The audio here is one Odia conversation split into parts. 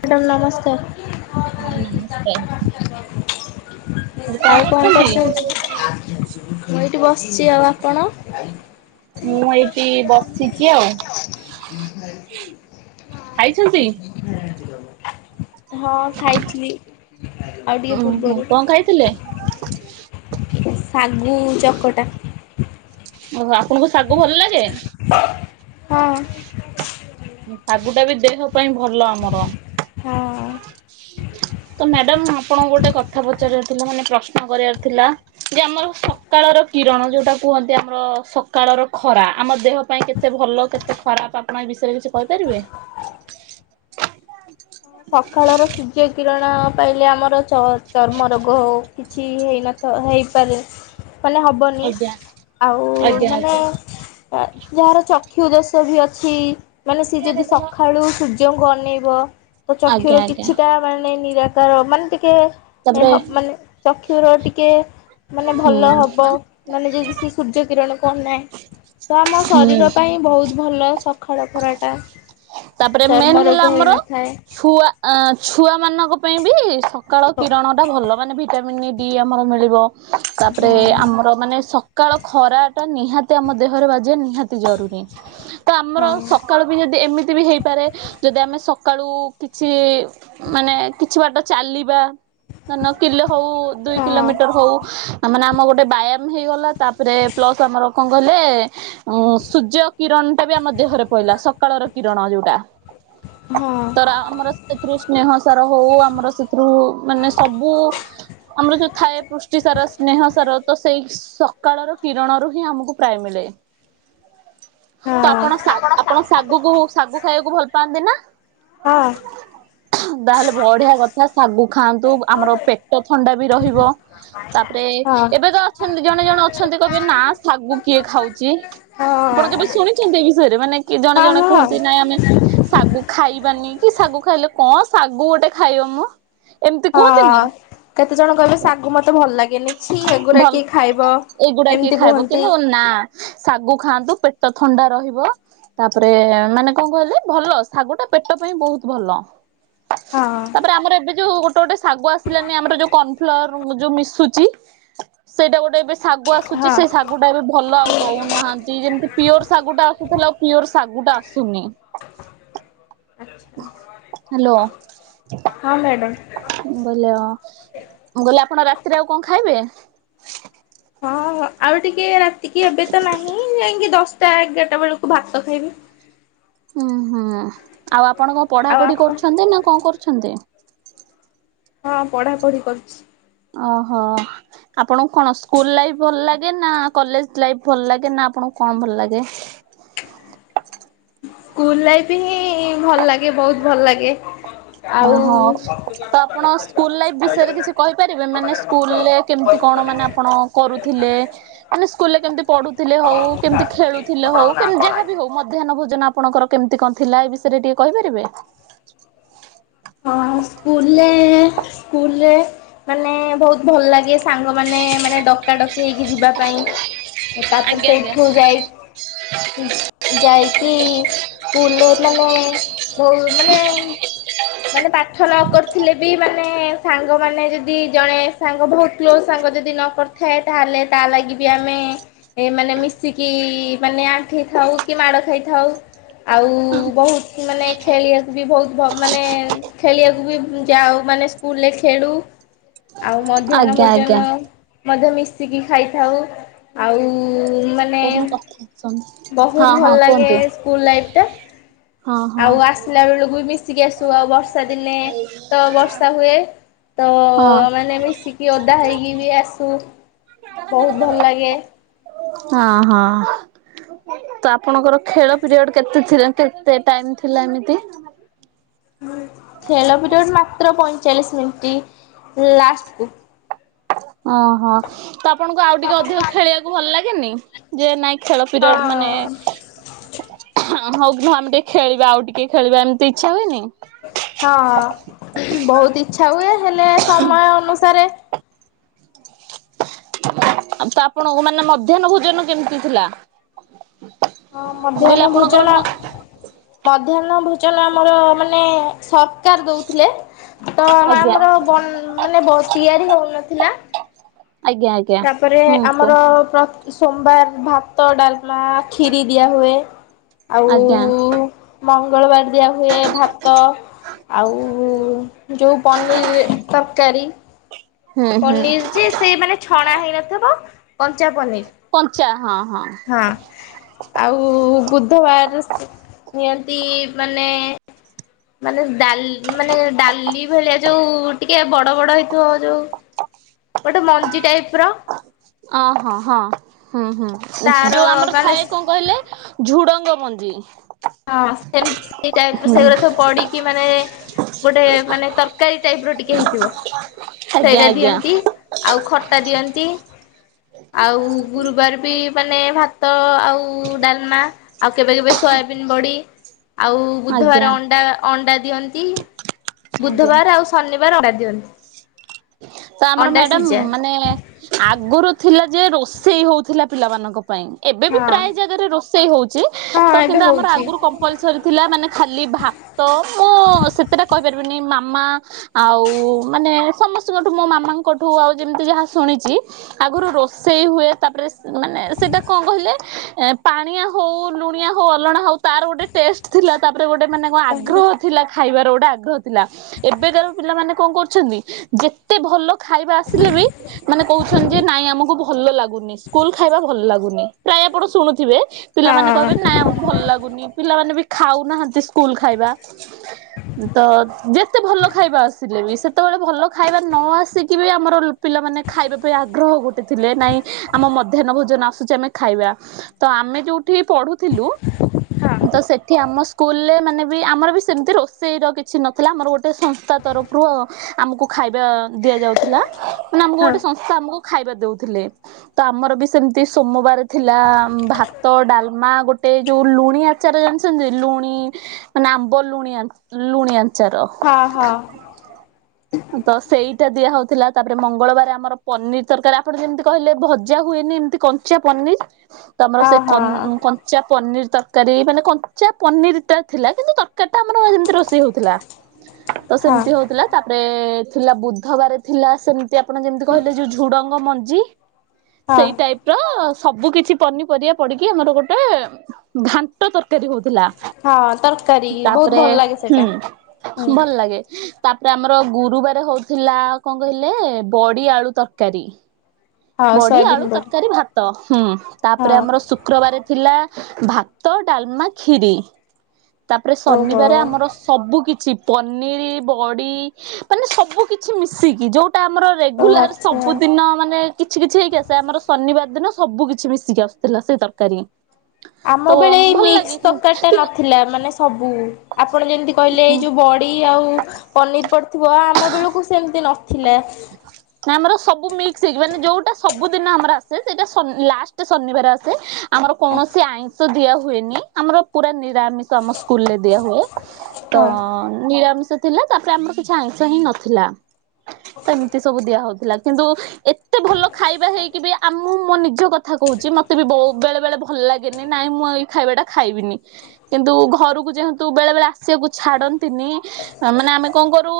ମ୍ୟାଡ଼ାମ ନମସ୍କାର। ହଁ ନମସ୍କାର ଆଉ କଣ କରୁଛନ୍ତି ମୁଁ ଏଇଠି ବସିଛି ଆଉ ଆପଣ? ମୁଁ ଏଇଠି ବସିଛି ଆଉ। ଖାଇଛନ୍ତି। ହଁ ଖାଇଥିଲି ଆଉ ଟିକେ ଓହୋ ପୂର୍ବରୁ। କଣ ଖାଇଥିଲେ? ଶାଗୁ ଚକଟା। ଓହୋ ଆପଣଙ୍କୁ ଶାଗୁ ଭଲ ଲାଗେ। ହଁ। ହୁଁ ଶାଗୁ ଟା ବି ଦେହ ପାଇଁ ଭଲ ଆମର। ହଁ। ତ ମ୍ୟାଡାମ ଆପଣଙ୍କୁ ଗୋଟେ କଥା ପଚାରିବ ଥିଲା ମାନେ ପ୍ରଶ୍ନ କରିବାର ଥିଲା। ଯେ ଆମର ସକାଳର କିରଣ ଯୋଉଟା କୁହନ୍ତି ଆମର ସକାଳର ଖରା ଆମ ଦେହ ପାଇଁ କେତେ କେତେ ଭଲ କେତେ ଖରାପ ଆପଣ ଏ ବିଷୟରେ କିଛି କହିପାରିବେ? [inaudible] ସକାଳର ସୂର୍ଯ୍ୟ କିରଣ ପାଇଲେ ଆମର ଚର୍ମ ରୋଗ ହେଉ। କିଛି ହେଇନଥ ହେଇପାରେ ମାନେ ହବନ। ଆଜ୍ଞା ଆଉ ଆଜ୍ଞା ମାନ ଆଜ୍ଞା ଯାହାର ଚକ୍ଷୁ ଦୋଷ ବି ଅଛି ମାନେ ସି ଯଦି ସକାଳୁ ସୂର୍ଯ୍ୟ ଯୋଉ ଅନନେଇବ ତ ଚକ୍ଷୁ ର ଆଜ୍ଞା ଆଜ୍ଞା କିଛିଟା ମାନେ ନିରାକାର ମାନେ ଟିକିଏ ଏ ତାପରେ ମାନେ ଚକ୍ଷୁର ଟିକିଏ ମାନେ ମାନେ ହୁଁ ଭଲ ହବ ମାନେ ଯଦି ସେ ସୂର୍ଯ୍ୟ କିରଣକୁନାଏ। ତ ଆମ ହୁଁ ଶରୀର ପାଇଁ ବହୁତ ଭଲ ଶ ଖାଳ ଖରାଟା ତାପରେ ମେନ୍ ଚର୍ମ ହେଲା ରୋଗ ଆମର ହୋଇନଥାଏ। ଛୁଆ ଛୁଆ ମାନଙ୍କ ପାଇଁ ବି ସକାଳ ହଁ କିରଣ ଟା ଭଲ ମାନେ [unintelligible] ଡି ଆମର ମିଳିବ। ତାପରେ ଆମର ମାନେ ସକାଳ ଖରା ଟା ନିହାତି ଆମ ଦେହରେ ବାଜିବା ନିହାତି ଜରୁରୀ। ତ ଆମର ହଁ ସକାଳୁ ବି ଯଦି ଏମିତି ବି ହେଇପାରେ ଯଦି ଆମେ ସକାଳୁ କିଛି ମାନେ କିଛି ବାଟ ଚାଲିବା। ଧ କିଲୋ ହଉ ଦୁଇ ହଁ କିଲୋମିଟର ହଉ ମାନେ ଆମ ଗୋଟେ ବ୍ୟାୟାମ ହେଇଗଲା। ତାପରେ ପ୍ଲସ୍ ଆମର କଣ କହିଲେ ଉ ସୂର୍ଯ୍ୟ କିରଣ ଟା ବି ଆମ ଦେହରେ କହିଲା ସକାଳର କିରଣ ଯୋଉଟା। ହଁ। ତର ଆମର ସେଥିରୁ ସ୍ନେହ ସାର ହଉ ଆମର ସେଥିରୁ ମାନେ ସବୁ ଆମର ଯୋଉ ଥାଏ ପୃଷ୍ଟି ସାର ସ୍ନେହ ସାର ତ ସେଇ ସକାଳର କିରଣରୁ ହିଁ ଆମକୁ ପ୍ରାଇ ମିିଲ। [inaudible] ହଁ ତ ଆପଣ ଆପଣ ଶାଗୁକୁ ଶାଗୁ ଖାଇବାକୁ ଭଲ ପାଆନ୍ତି ନା? ହଁ। ତାହେଲେ ବଢିଆ କଥା ଶାଗୁ ଖାଆନ୍ତୁ ଆମର ପେଟ ଥଣ୍ଡା ବି ରହିବ। ତାପରେ ହଁ ଏବେ ତ ଅଛନ୍ତି ଜଣେ ଜଣେ ଅଛନ୍ତି କହିବେ ନା ଶାଗୁ କିଏ ଖାଉଛି? ହଁ ଆପଣ କେବେ ଶୁଣିଛନ୍ତି ଏ ବିଷୟରେ ମାନେ କି ଜଣେ ହଁ ଜଣେ ହଁ। କୁହନ୍ତି ନାଇଁ ନା ଶାଗୁ ଖାଇବାନି କି ଶାଗୁ ଖାଇଲେ କଣ ଶାଗୁ ଗୋଟେ ଖାଇବ ମ। ଏମିତି କୁହନ୍ତିନି ହଁ କେତେ ଜଣ କହିବେ ଶାଗୁ ମତେ ଭଲ ଲାଗେନି ଛି ଏଗୁୁରା କି ଖାଇବ। ଏଇଗୁଡାକ ଏମିତି ଖାଇବ କୁହନ୍ତି କିନ୍ତୁ ନା। ଶାଗୁ ଖାଆନ୍ତୁ ପେଟ ଥଣ୍ଡା ରହିବ। ତାପରେ ମାନେ କଣ କହିଲେ ଭଲ ଶାଗ ଟା ପେଟ ପାଇଁ ବହୁତ ଭଲ। ହଁ ତାପରେ ଆମର ଏବେ ଯୋଉ ଗୋଟେ ଗୋଟେ ଶାଗ ଆସିଲାନି ଆମର ଯୋଉ କର୍ଣଫ୍ଲାର ଯୋଉ ମିଶୁଛି ସେଇଟା ଗୋଟେ ଶାଗୁ ଆସୁଛି ହଁ। ସେ ଶାଗୁଟା ଏବେ ଭଲ ଆଉ ଦେଉନାହାଁନ୍ତି ଯେମିତି ପିଓର ଶାଗୁଟା ଆସୁଥିଲାଉ। ପିଓର ଶାଗୁ ଟା ଆସୁନି। ହଁ ମ୍ୟାଡ। ବଲେ ଗଲେ ଆପଣ ରାତିରେ ଆଉ କଣ ଖାଇବେ? ହଁ ହ ଆଉ ଟିକେ ରାତିକି ଏବେ ତ ନାହିଁ ଯାଇକି ଦଶଟା ଏଗାରଟା ବେଳକୁ ଭାତ ଖାଇବି। ଉୁଁ ହୁଁ ଆଉ ଆପଣ କଣ ଆଉ ପଢାପଢି ଆପଣ କରୁଛନ୍ତି ନା କଣ କରୁଛନ୍ତି? ହଁ ପଢା ପଢି କରୁଛି। ଓହୋ। ଆପଣଙ୍କୁ କଣ ସ୍କୁଲ୍ ଲାଇଫ୍ ଭଲ ଲାଗେ ନା କଲେଜ୍ ଲାଇଫ୍ ଭଲ ଲାଗେ ନା ଆପଣଙ୍କୁ କଣ ଭଲ ଲାଗେ? ସ୍କୁଲ୍ ଲାଇଫ୍ ହିଁ ଭଲ ଲାଗେ ବୋହୁତ୍ ଭଲ ଲାଗେ। ଆଉ ଓହୋ। ତ ଆପଣ ସ୍କୁଲ୍ ଲାଇଫ୍ ବିଷୟରେ କିଛି କହିପାରିବେ? ମାନେ ସ୍କୁଲରେ କେମିତି କଣ ମାନେ ଆପଣ କରୁଥିଲେ? ମାନେ ସ୍କୁଲ୍ ରେ କେମିତି ପଢୁଥିଲେ ହୋଉ, କେମିତି ଖେଳୁଥିଲେ ହୋଉ କେମତି ଯାହାବି ହୋଉ ମଧ୍ୟାହ୍ନ ଭୋଜନ ଆପଣଙ୍କର କେମିତି କଣ ଥିଲା ଏ ବିଷୟରେ ଟିକେ କହିପାରିବେ? ହଁ ସ୍କୁଲ୍ ରେ, ସ୍କୁଲ୍ ରେ ମାନେ ବୋହୁତ୍ ଭଲ ଲାଗେ ସାଙ୍ଗ ମାନେ ମାନେ ଡକା ଡକି ହେଇକି ଯିବା ପାଇଁ। ତା ପରେ ଆଜ୍ଞା ଆଜ୍ଞା। ସେଇଠୁ ଯାଇ କି ଯାଇକି ସ୍କୁଲ୍ ରେ ମାନେ ବହୁ ମାନେ ମାନେ ପାଠ ନ କରିଥିଲେ ବି ମାନେ ସାଙ୍ଗମାନେ ଯଦି ଜଣେ ସାଙ୍ଗ ବୋହୁତ୍ କ୍ଲୋଜ୍ ସାଙ୍ଗ ଯଦି ନ କରିଥାଏ ତାହେଲେ ତା ଲାଗି ବି ଆମେ ଏ ମାନେ ମିଶିକି ମାନେ ଆଣ୍ଠେଇ ଥାଉ କି ମାଡ ଖାଇଥାଉ। ଆଉ ବୋହୁତ୍ ମାନେ ଖେଳିବାକୁ ବି ବୋହୁତ୍ ମାନେ ଖେଳିବାକୁ ବି ଯାଉ ମାନେ ସ୍କୁଲ୍ ରେ ଖେଳୁ। ଆଉ ମଧ୍ୟାହ୍ନ ଆଜ୍ଞା ଆଜ୍ଞା। ଭୋଜନ ମଧ୍ୟ ମିଶିକି ଖାଇଥାଉ। ଆଉ ଉ ମାନେ ଆସ ବହୁତ୍ ଭଲ୍ ଲାଗେ ସ୍କୁଲ୍ ଲାଇଫ୍ ଟା। ହଁ ହଁ ଆଉ ଆସିଲା ବେଳକୁ ବି ମିଶିକି ଆସୁ, ଆଉ ବର୍ଷା ଦିନେ। ତ ବର୍ଷା ହୁଏ। ତ ହଁ ମାନେ ମିଶିକି ଓଦା ହେଇକି ବି ଆସୁ ବହୁତ୍ ଭଲ୍ ଲାଗେ। ହଁ, ହଁ। ତ ଆପଣଙ୍କର ଖେଳ ପିରିୟଡ କେତେ ଥିଲା କେତେ ଟାଇମ୍ ଥିଲା ଏମିତି? ଖେଳ ପିରିୟଡ଼ ମାତ୍ର ପଇଁଚାଳିଶ ମିନିଟ୍ ଲାଷ୍ଟକୁ। ଓହୋ। ତ ଆପଣଙ୍କୁ ଆଉ ଟିକେ ଅଧିକ ଖେଳିବାକୁ ଭଲ ଲାଗେନି? ଯେ ନାଇଁ ଖେଳ ହଁ ପିରିୟଡ୍ ମାନେ ହଁ ହଉ ହଁ ଆମେ ଟିକେ ଖେଳିବା ଆଉ ଟିକେ ଖେଳିବା ଏମିତି ଇଚ୍ଛା ହୁଏନି? ହଁ ହଁ, ବହୁତ୍ ଇଚ୍ଛା ହୁଏ ହେଲେ ସମୟ ଅନୁସାରେ ତ ଆପଣଙ୍କୁ ମାନେ ମଧ୍ୟାହ୍ନ ଭୋଜନ କେମିତି ଥିଲା? ହଁ ମୁଁ କହିଲି ମଧ୍ୟାହ୍ନ ଆପଣଙ୍କର ଭୋଜନ ମ ମଧ୍ୟାହ୍ନ ଭୋଜନ ଆମର ମାନେ ସରକାର୍ ଦଉଥିଲେ। ତ ଆଜ୍ଞା ଆମର ବନ୍ ମାନେ ବ ତିଆରି ହଉନଥିଲା। ଆଜ୍ଞା ଆଜ୍ଞା ତାପରେ ହୁଁ କୁହ ଆମର ପ୍ର ସୋମବାର୍ ଭାତ, ଡାଲ୍ମା, ଖିରି ଦିଆହୁଏ। ଆଉ ଆଜ୍ଞା ମଙ୍ଗଳବାର୍ ଦିଆ ହୁଏ ଭାତ ଆଉ ଯୋଉ ପନିର୍ ତରକାରୀ। ହୁଁ ହୁଁ ପନିର୍ ଯେ ସେ ମାନେ ଛଣା ହେଇନଥବ କଞ୍ଚା ପନିର୍। କଞ୍ଚା ହଁ ହଁ। ଆଉ ବୁଧବାର୍ ଦିଅନ୍ତି ମାନେ ମାନେ ଡାଲ୍ ମାନେ ଡାଲି ଭଳିଆ ଯୋଉ ଟିକେ ବଡ ବଡ ହେଇଥିବ ଯୋଉ ଗୋଟେ ମଞ୍ଜି ଟାଇପ୍ ର ଅ- ହଁ -ହଁ -ହୁଁ -ହୁଁ ତାର ଯଉ ଆମର ଥାଏ ମାନେ କଣ କହିଲେ ଝୁଡ଼ଙ୍ଗ ମଞ୍ଜି। ହଁ ସେ ସେଇ ଟାଇପ୍ ର ସେଗୁଡା ସବୁ ପଡିକି ମାନେ ଗୋଟେ ମାନେ ତରକାରୀ ଟାଇପ୍ ର ଟିକେ ହେଇଥିବ ଆଜ୍ଞା ସେଇଟା ଆଜ୍ଞା ଦିଅନ୍ତି ଆଉ ଖଟା ଦିଅନ୍ତି। ଆଉ ଗୁରୁବାରେ ବି ମାନେ ଭାତ ଆଉ ଡାଲମା। ଆଉ କେବେ କେବେ ଶୋୟା ବିନ୍ ବଡି ଆଉ ଆଜ୍ଞା ବୁଧବାର ଅଣ୍ଡା ଅଣ୍ଡା ଦିଅନ୍ତି। ଆଜ୍ଞା ବୁଧବାର ଆଉ ଶନିବାର ଅଣ୍ଡା ଦିଅନ୍ତି। ତ ଆମର ଅଣ୍ଡା ମ୍ୟାଡାମ୍ ସିଝା ମାନେ ଆଗରୁ ଥିଲା ଯେ ରୋଷେଇ ହଉଥିଲା ପିଲାମାନଙ୍କ ପାଇଁ। ଏବେ ବି ହଁ। ପ୍ରାୟ ଜାଗାରେ ରୋଷେଇ ହଉଚି ହଁ ତ ଏବେ କିନ୍ତୁ ଆମର ହଉଛି ଆଗୁରୁ କ [unintelligible] ଥିଲା ମାନେ ଖାଲି ଭାତ ମୁଁ ସେତେଟା କହିପାରିବିନି ମାମା ଆଉ ମାନେ ସମସ୍ତଙ୍କ ଠୁ ମୋ ମାମାଙ୍କଠୁ ଆଉ ଯେମିତି ଯାହା ଶୁଣିଚି ଆଗୁରୁ ରୋଷେଇ ହୁଏ ତାପରେ ମାନେ ସେଇଟା କଣ କହିଲେ ପାଣିଆ ହଉ ଲୁଣିଆ ହଉ ଅଲଣା ହଉ ତାର ଗୋଟେ ଟେଷ୍ଟ୍। ଥିଲା ତାପରେ ଗୋଟେ ମାନେ କଣ ତାହେଲେ ଆଗ୍ରହ ଥିଲା ଖାଇବାର ଗୋଟେ ଆଗ୍ରହ ଥିଲା ଏବେ କାର ପିଲାମାନେ କଣ କରୁଚନ୍ତି ଯେତେ ଭଲ ଖାଇବା ଆସିଲେ ବି ମାନେ କହୁଛନ୍ତି ଯେ ନାଇଁ ଆମକୁ ଭଲ ଲାଗୁନି। ସ୍କୁଲ ଖାଇବା ଭଲ୍ ଲାଗୁନି ପ୍ରାୟ ଆପଣ ଶୁଣୁଥିବେ। ହଁ ପିଲାମାନେ କହିବେ ନାଇଁ ଆମକୁ ଭଲ ଲାଗୁନି ପିଲାମାନେ ବି ଖାଉନାହାନ୍ତି ସ୍କୁଲ ଖାଇବା। ତ ଯେତେ ଭଲ ଖାଇବା ଆସିଲେ ବି ସେତେବେଳେ ଭଲ ଖାଇବା ନ ଆସିକି ବି ଆମର ପିଲାମାନେ ଖାଇବା ପାଇଁ ଆଗ୍ରହ ଗୋଟେ ଥିଲେ ନାଇଁ ଆମ ମଧ୍ୟାହ୍ନ ଭୋଜନ ଆସୁଚି ଆମେ ଖାଇବା, ତ ଆମେ ଯଉଠି ପଢୁଥିଲୁ ହଁ ତ ସେଠି ଆମ ସ୍କୁଲରେ ମାନେ ବି ଆମର ବି ସେମିତି ରୋଷେଇ ର କିଛି ନଥିଲା ଆମର ଗୋଟେ ସଂସ୍ଥା ତରଫରୁ ଆମକୁ ଖାଇବା ଦିଆ ଯାଉଥିଲା ମାନେ ଆମକୁ ହଁ। ଗୋଟେ ସଂ ତ ଆମକୁ ଖାଇବା ଦଉଥିଲେ। ତ ଆମର ବି ସେମିତି ସୋମବାର ଥିଲା ଭାତ ଡାଲମା ଗୋଟେ ଯୋଉ ଲୁଣିଆ ଆଚାର ଜାଣିଛନ୍ତି ଲୁଣି ମାନେ ଆମ୍ବ ଲୁଣି ଲୁଣି ଆଚାର। ହଁ ହଁ। ତ ସେଇଟା ଦିଆ ହଉଥିଲା ତାପରେ ମଙ୍ଗଳବାର ଆମର ପନିର ତରକାରୀ ଆପଣ ଯେମିତି କହିଲେ ଭଜା ହୁଏନି ଏମିତି [unintelligible] [inaudible] ତମର ସେ କ ହଁ କଞ୍ଚା ପନିର ତରକାରୀ ମାନେ କଞ୍ଚା ପନିରଟ ଥିଲା କିନ୍ତୁ ତରକାରୀ ଟା ଆମର ଯେମିତି ରୋଷେଇ ହଉଥିଲା। [inaudible] ତ ସେମିତି ହଉଥିଲା ତାପରେ ଥିଲା ବୁଧବାର ଥିଲା ସେମ ଆପ ଯେମିତି କହିଲେ ଯ ଝୁ ମଞ୍ ହଁ। ସେଇଟା ଟପ ର ସବୁ କିଛି ପନିପରିବା ପଡିକି ଆମର ଗୋଟେ ଘାଣ୍ଟ ତରକାରୀ ହଉଥିଲା। ହଁ ତରକାରୀ ବହୁତ ତାପରେ ଭଲ ଲାଗେ ହୁଁ ସେଇଟା ହୁଁ ଭଲ ଲାଗେ। ତାପରେ ଆମର ଗୁରୁବାର ହଉଥିଲା କଣ କହିଲେ ବଡି ଆଳୁ ତରକାରୀ। ହଁ ବଡି ଆଳୁ ସୋୟାବିନ୍ ବଡି। ତରକାରୀ ଭାତ ହୁଁ ତାପରେ ହଁ ଆମର ସୁ ଶୁକ୍ରବାର ଥିଲା ଭାତ ଡାଲମା ଖିରୀ ତାପରେ ଓହୋ ଶନିବାର ଆମର ସବୁ କିଛି ପନିର ବଡି ମାନେ ସବୁ କିଛି ମିଶିକି ଯୋଉଟା ଆମର ଓ ରେଗୁଲାର ଆଚ୍ଛା। ସବୁଦିନ ମାନେ କିଛି କିଛି ହେଇକି ଆସ ଆମର ଶନିବାର ଦିନ ସବୁ କିଛି ମିଶିକି ଆସୁଥିଲା ସେଇ ତରକାରୀ। ଆମ ତ ବେଳେ ଏଇ ଭଲ ମିକ୍ସ ଲାଗେ ତରକାରୀ ଟା କିନ୍ତୁ ନଥିଲା। ମାନେ ସବୁ ଆପଣ ଯେମିତି କହିଲେ ଏଇ ଯୋଉ ବଡି ଆଉ ପନିର ପଡିଥିବ। ଆମ ବେଳକୁ ସେମିତି ନଥିଲା। ନା ଆମର ସବୁ ମିକ୍ସ ହେଇକି। ମାନେ ଯୋଉଟା ସବୁଦିନ ଆମର ଆସେ ସେଇଟା ଲାଷ୍ଟ ଶନିବାର ଆସେ। ଆମର ହଁ। କୌଣସି ଆଇଁଷ ଦିଆ ହୁଏନି। ଆମର ପୁରା ନିରାମିଷ ସ ଆମ ସ୍କୁଲରେ ଦିଆ ହୁଏ। ତ ହଁ ନିରାମିଷ ଥିଲା ତାପରେ ଆମର କିଛି ଆଇଁଷ ହିଁ ନଥିଲା। ସେମିତି ସବୁ ଦିଆ ହଉଥିଲା କିନ୍ତୁ ଏତେ ଭଲ ଖାଇବା ହେଇକି ବି ଆମ ମୁଁ ମୋ ନିଜ କଥା ଥା କହୁଚି ମତେ ବି ବଉ ବେଳେ ବେଳେ ଭଲ ଲାଗେନି ନାଇଁ ମୁଁ ଏଇ ଖାଇବା ଟା ଖାଇବିନି। କିନ୍ତୁ ଘରକୁ ଯେହେତୁ ବେଳେ ବେଳେ ଆସିବାକୁ ଛାଡନ୍ତିନି ଆ ମାନେ ଆମେ କଣ କରୁ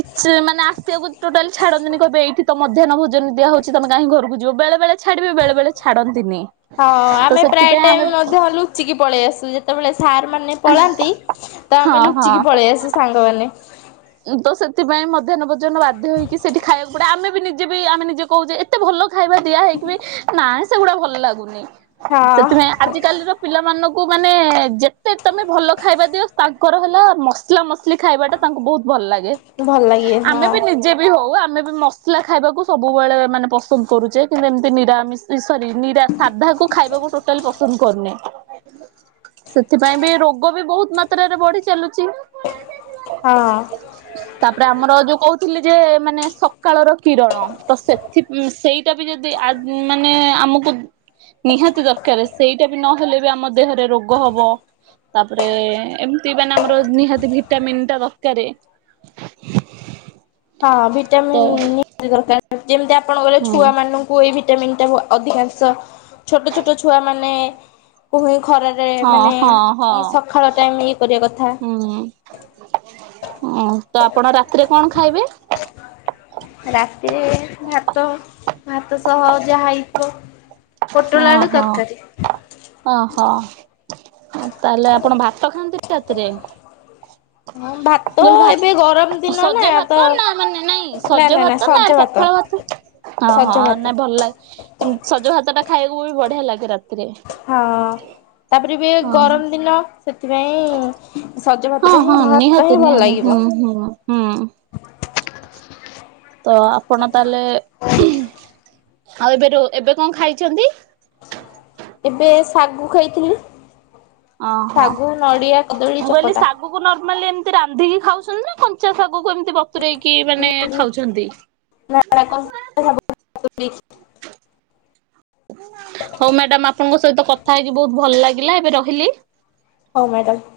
କିଛି ମାନେ ଆସିବାକୁ ଟୋଟାଲି ଛାଡନ୍ତିନି। କହବେ ଏଇଟି ତ ମଧ୍ୟାନ୍ନ ଭୋଜନ ଦିଆ ହଉଛି ତମେ କାହିଁ ଘରକୁ ଯିବ? ବେଳେ ବେଳେ ଛାଡିବେ ବେଳେବେଳେ ଛାଡ଼ନ୍ତିନି। ହଁ ଆମେ ପ୍ରାୟ ଟାଇମ ମଧ୍ୟ ଲୁଚିକି ପଳେଇ ଆସୁ। ଯେତେବେଳେ ସାର୍ ମାନେ ପଳାନ୍ତି ତ ହଁ ଆମେ ଲୁଚିକି ହଁ ପଳେଇ ଆସୁ ସାଙ୍ଗମାନେ। ତ ସେଥିପାଇଁ ମଧ୍ୟାହ୍ନ ଭୋଜନ ବାଧ୍ୟ ହେଇକି ସେଠି ଖାଇବାକୁ ପଡେ। ଆମେ ବି ନିଜେ ବି ଆମେ ନିଜେ କହୁଚେ ତେ ଭଲ ଖାଇବା ଦିଆ ହେଇକି ବି ନାଇ ସେଗୁଡା ଭଲ ଲାଗୁନି। ସେଥିପାଇଁ ହଁ ଆଜିକାଲିର ପିଲାମାନଙ୍କୁ ମାନେ ଯେତେ ତମେ ଭଲ ଖାଇବା ଦିଅ ତାଙ୍କର ହେଲା ମସ୍ ସଲା ମସଲି ଖାଇବାଟା ତାଙ୍କୁ ବହୁତ ଭଲ ଲାଗେ। ଭଲ ଲାଗେ ହଁ ଆମେ ବି ନିଜେ ବି ହଉ ଆମେ ବି ମ ସଲା ଖାଇବାକୁ ସବୁବେଳେ ମାନେ ପସନ୍ଦ କରୁଚେ କିନ୍ତୁ ଏମିତି ନିରାମିଷ ସରି ନିରା ସାଧା କୁ ଖାଇବାକୁ ଟୋଟାଲ ପସନ୍ଦ କରୁନି। ସେଥିପାଇଁ ବି ରୋଗ ବି ବହୁତ ମାତ୍ରାରେ ବଢି ଚାଲୁଚି। ହଁ। ତାପରେ ଆମର ଯୋଉ କହୁଥିଲି ଯେ ମାନେ ସକାଳର କିରଣ ତ ସେଥି ଉଁ ସେଇଟା ବି ଯଦି ଆ ମାନେ ଆମକୁ ନିହାତି ଦରକାର। ସେଇଟା ବି ନହେଲେ ବି ଆମ ଦେହରେ ରୋଗ ହବ। ତାପରେ ଏମିତି ମାନେ ଆମର ନିହାତି ଭିଟାମିନ୍ ଟା ଦ ରକାରେ। ହଁ ଭିଟାମିନ୍ ନିହାତି ଦରକାର ଯେମିତି ଆପଣଙ୍କର ହୁଁ ଛୁଆ ମାନଙ୍କୁ କୁ ଏଇ ଭିଟାମିନ୍ଟା ଅଧିକାଂଶ। ଛୋଟ ଛୋଟ ଛୁଆମାନେ କୁଇ ଖରା ରେ ହଁ ମାନେ ହଁ ହଁ। ଇ ସକାଳ ଟାଇମ ଇଏ କରିବା କଥା। ହୁଁ ହଁ ତ ଆପଣ ରାତିରେ କଣ ଖାଇବେ? ରାତିରେ ଭାତ। ଭାତ ସହ ଆଉ ଯାହା ହେଇଥିବ। ପୋଟଳ ଆଳୁ ତରକାରି। ଓ ହୋ। ଆଉ ତାହେଲେ ଆପଣ ଭାତ ଖାଆନ୍ତି କି ରାତିରେ? ହଁ ମୁଁ ଭାତ କହିଲି ଭାତ୍ ଏବେ ଗରମ ଦିନ ନା ସଜ ତ ଭାତ ନା ମାନେ ନାଇଁ ନା ସଜ ଭାତ ନା ସଜ ଭାତ ପଖାଳ ଭାତ ହଁ ସଜ ହଁ ଭାତ ନା ଭଲ ଲାଗେ। ଏମତି ସଜ ଭାତ ଟା ଖାଇବାକୁ ବି ବଢିଆ ଲାଗେ ରାତି ହଁ ତାପରେ ବି ଓହୋ ଗରମ ଦିନ ସେଥିପାଇଁ ସଜ ଭାତ ହଁ ସେଟା ହଁ ହିଁ ଭାତ ନିହାତି ହିଁ ଭଲ ନିହାତି ଲାଗିବ। ହୁଁ ହୁଁ। ତ ଆପଣ ତାହେଲେ ଆଉ ଏବେ ରୁ ଏବେ କଣ ଖାଇଚନ୍ତି? ଏବେ ଶାଗୁ ଖାଇଥିଲି। ଶାଗୁ ନଡ଼ିଆ କଦଳୀ ଚକଟା। ଗୁ କୁ ନର୍ମାଲି ଏମତି ରାନ୍ଧିକି ଖାଉଚ ନ୍ତି ନା କଞ୍ଚା ଶାଗକୁ ଏମିତି ବତୁରେଇକି ମାନେ ଖାଉଚନ୍ତି? ନା ନା [unintelligible] ହଉ ମ୍ୟାଡାମ ଆପଣଙ୍କ ସହିତ କଥା ହେଇକି ବହୁତ ଭଲ ଲାଗିଲା ଏବେ ରହିଲି। ହଉ ମ୍ୟାଡ଼ାମ।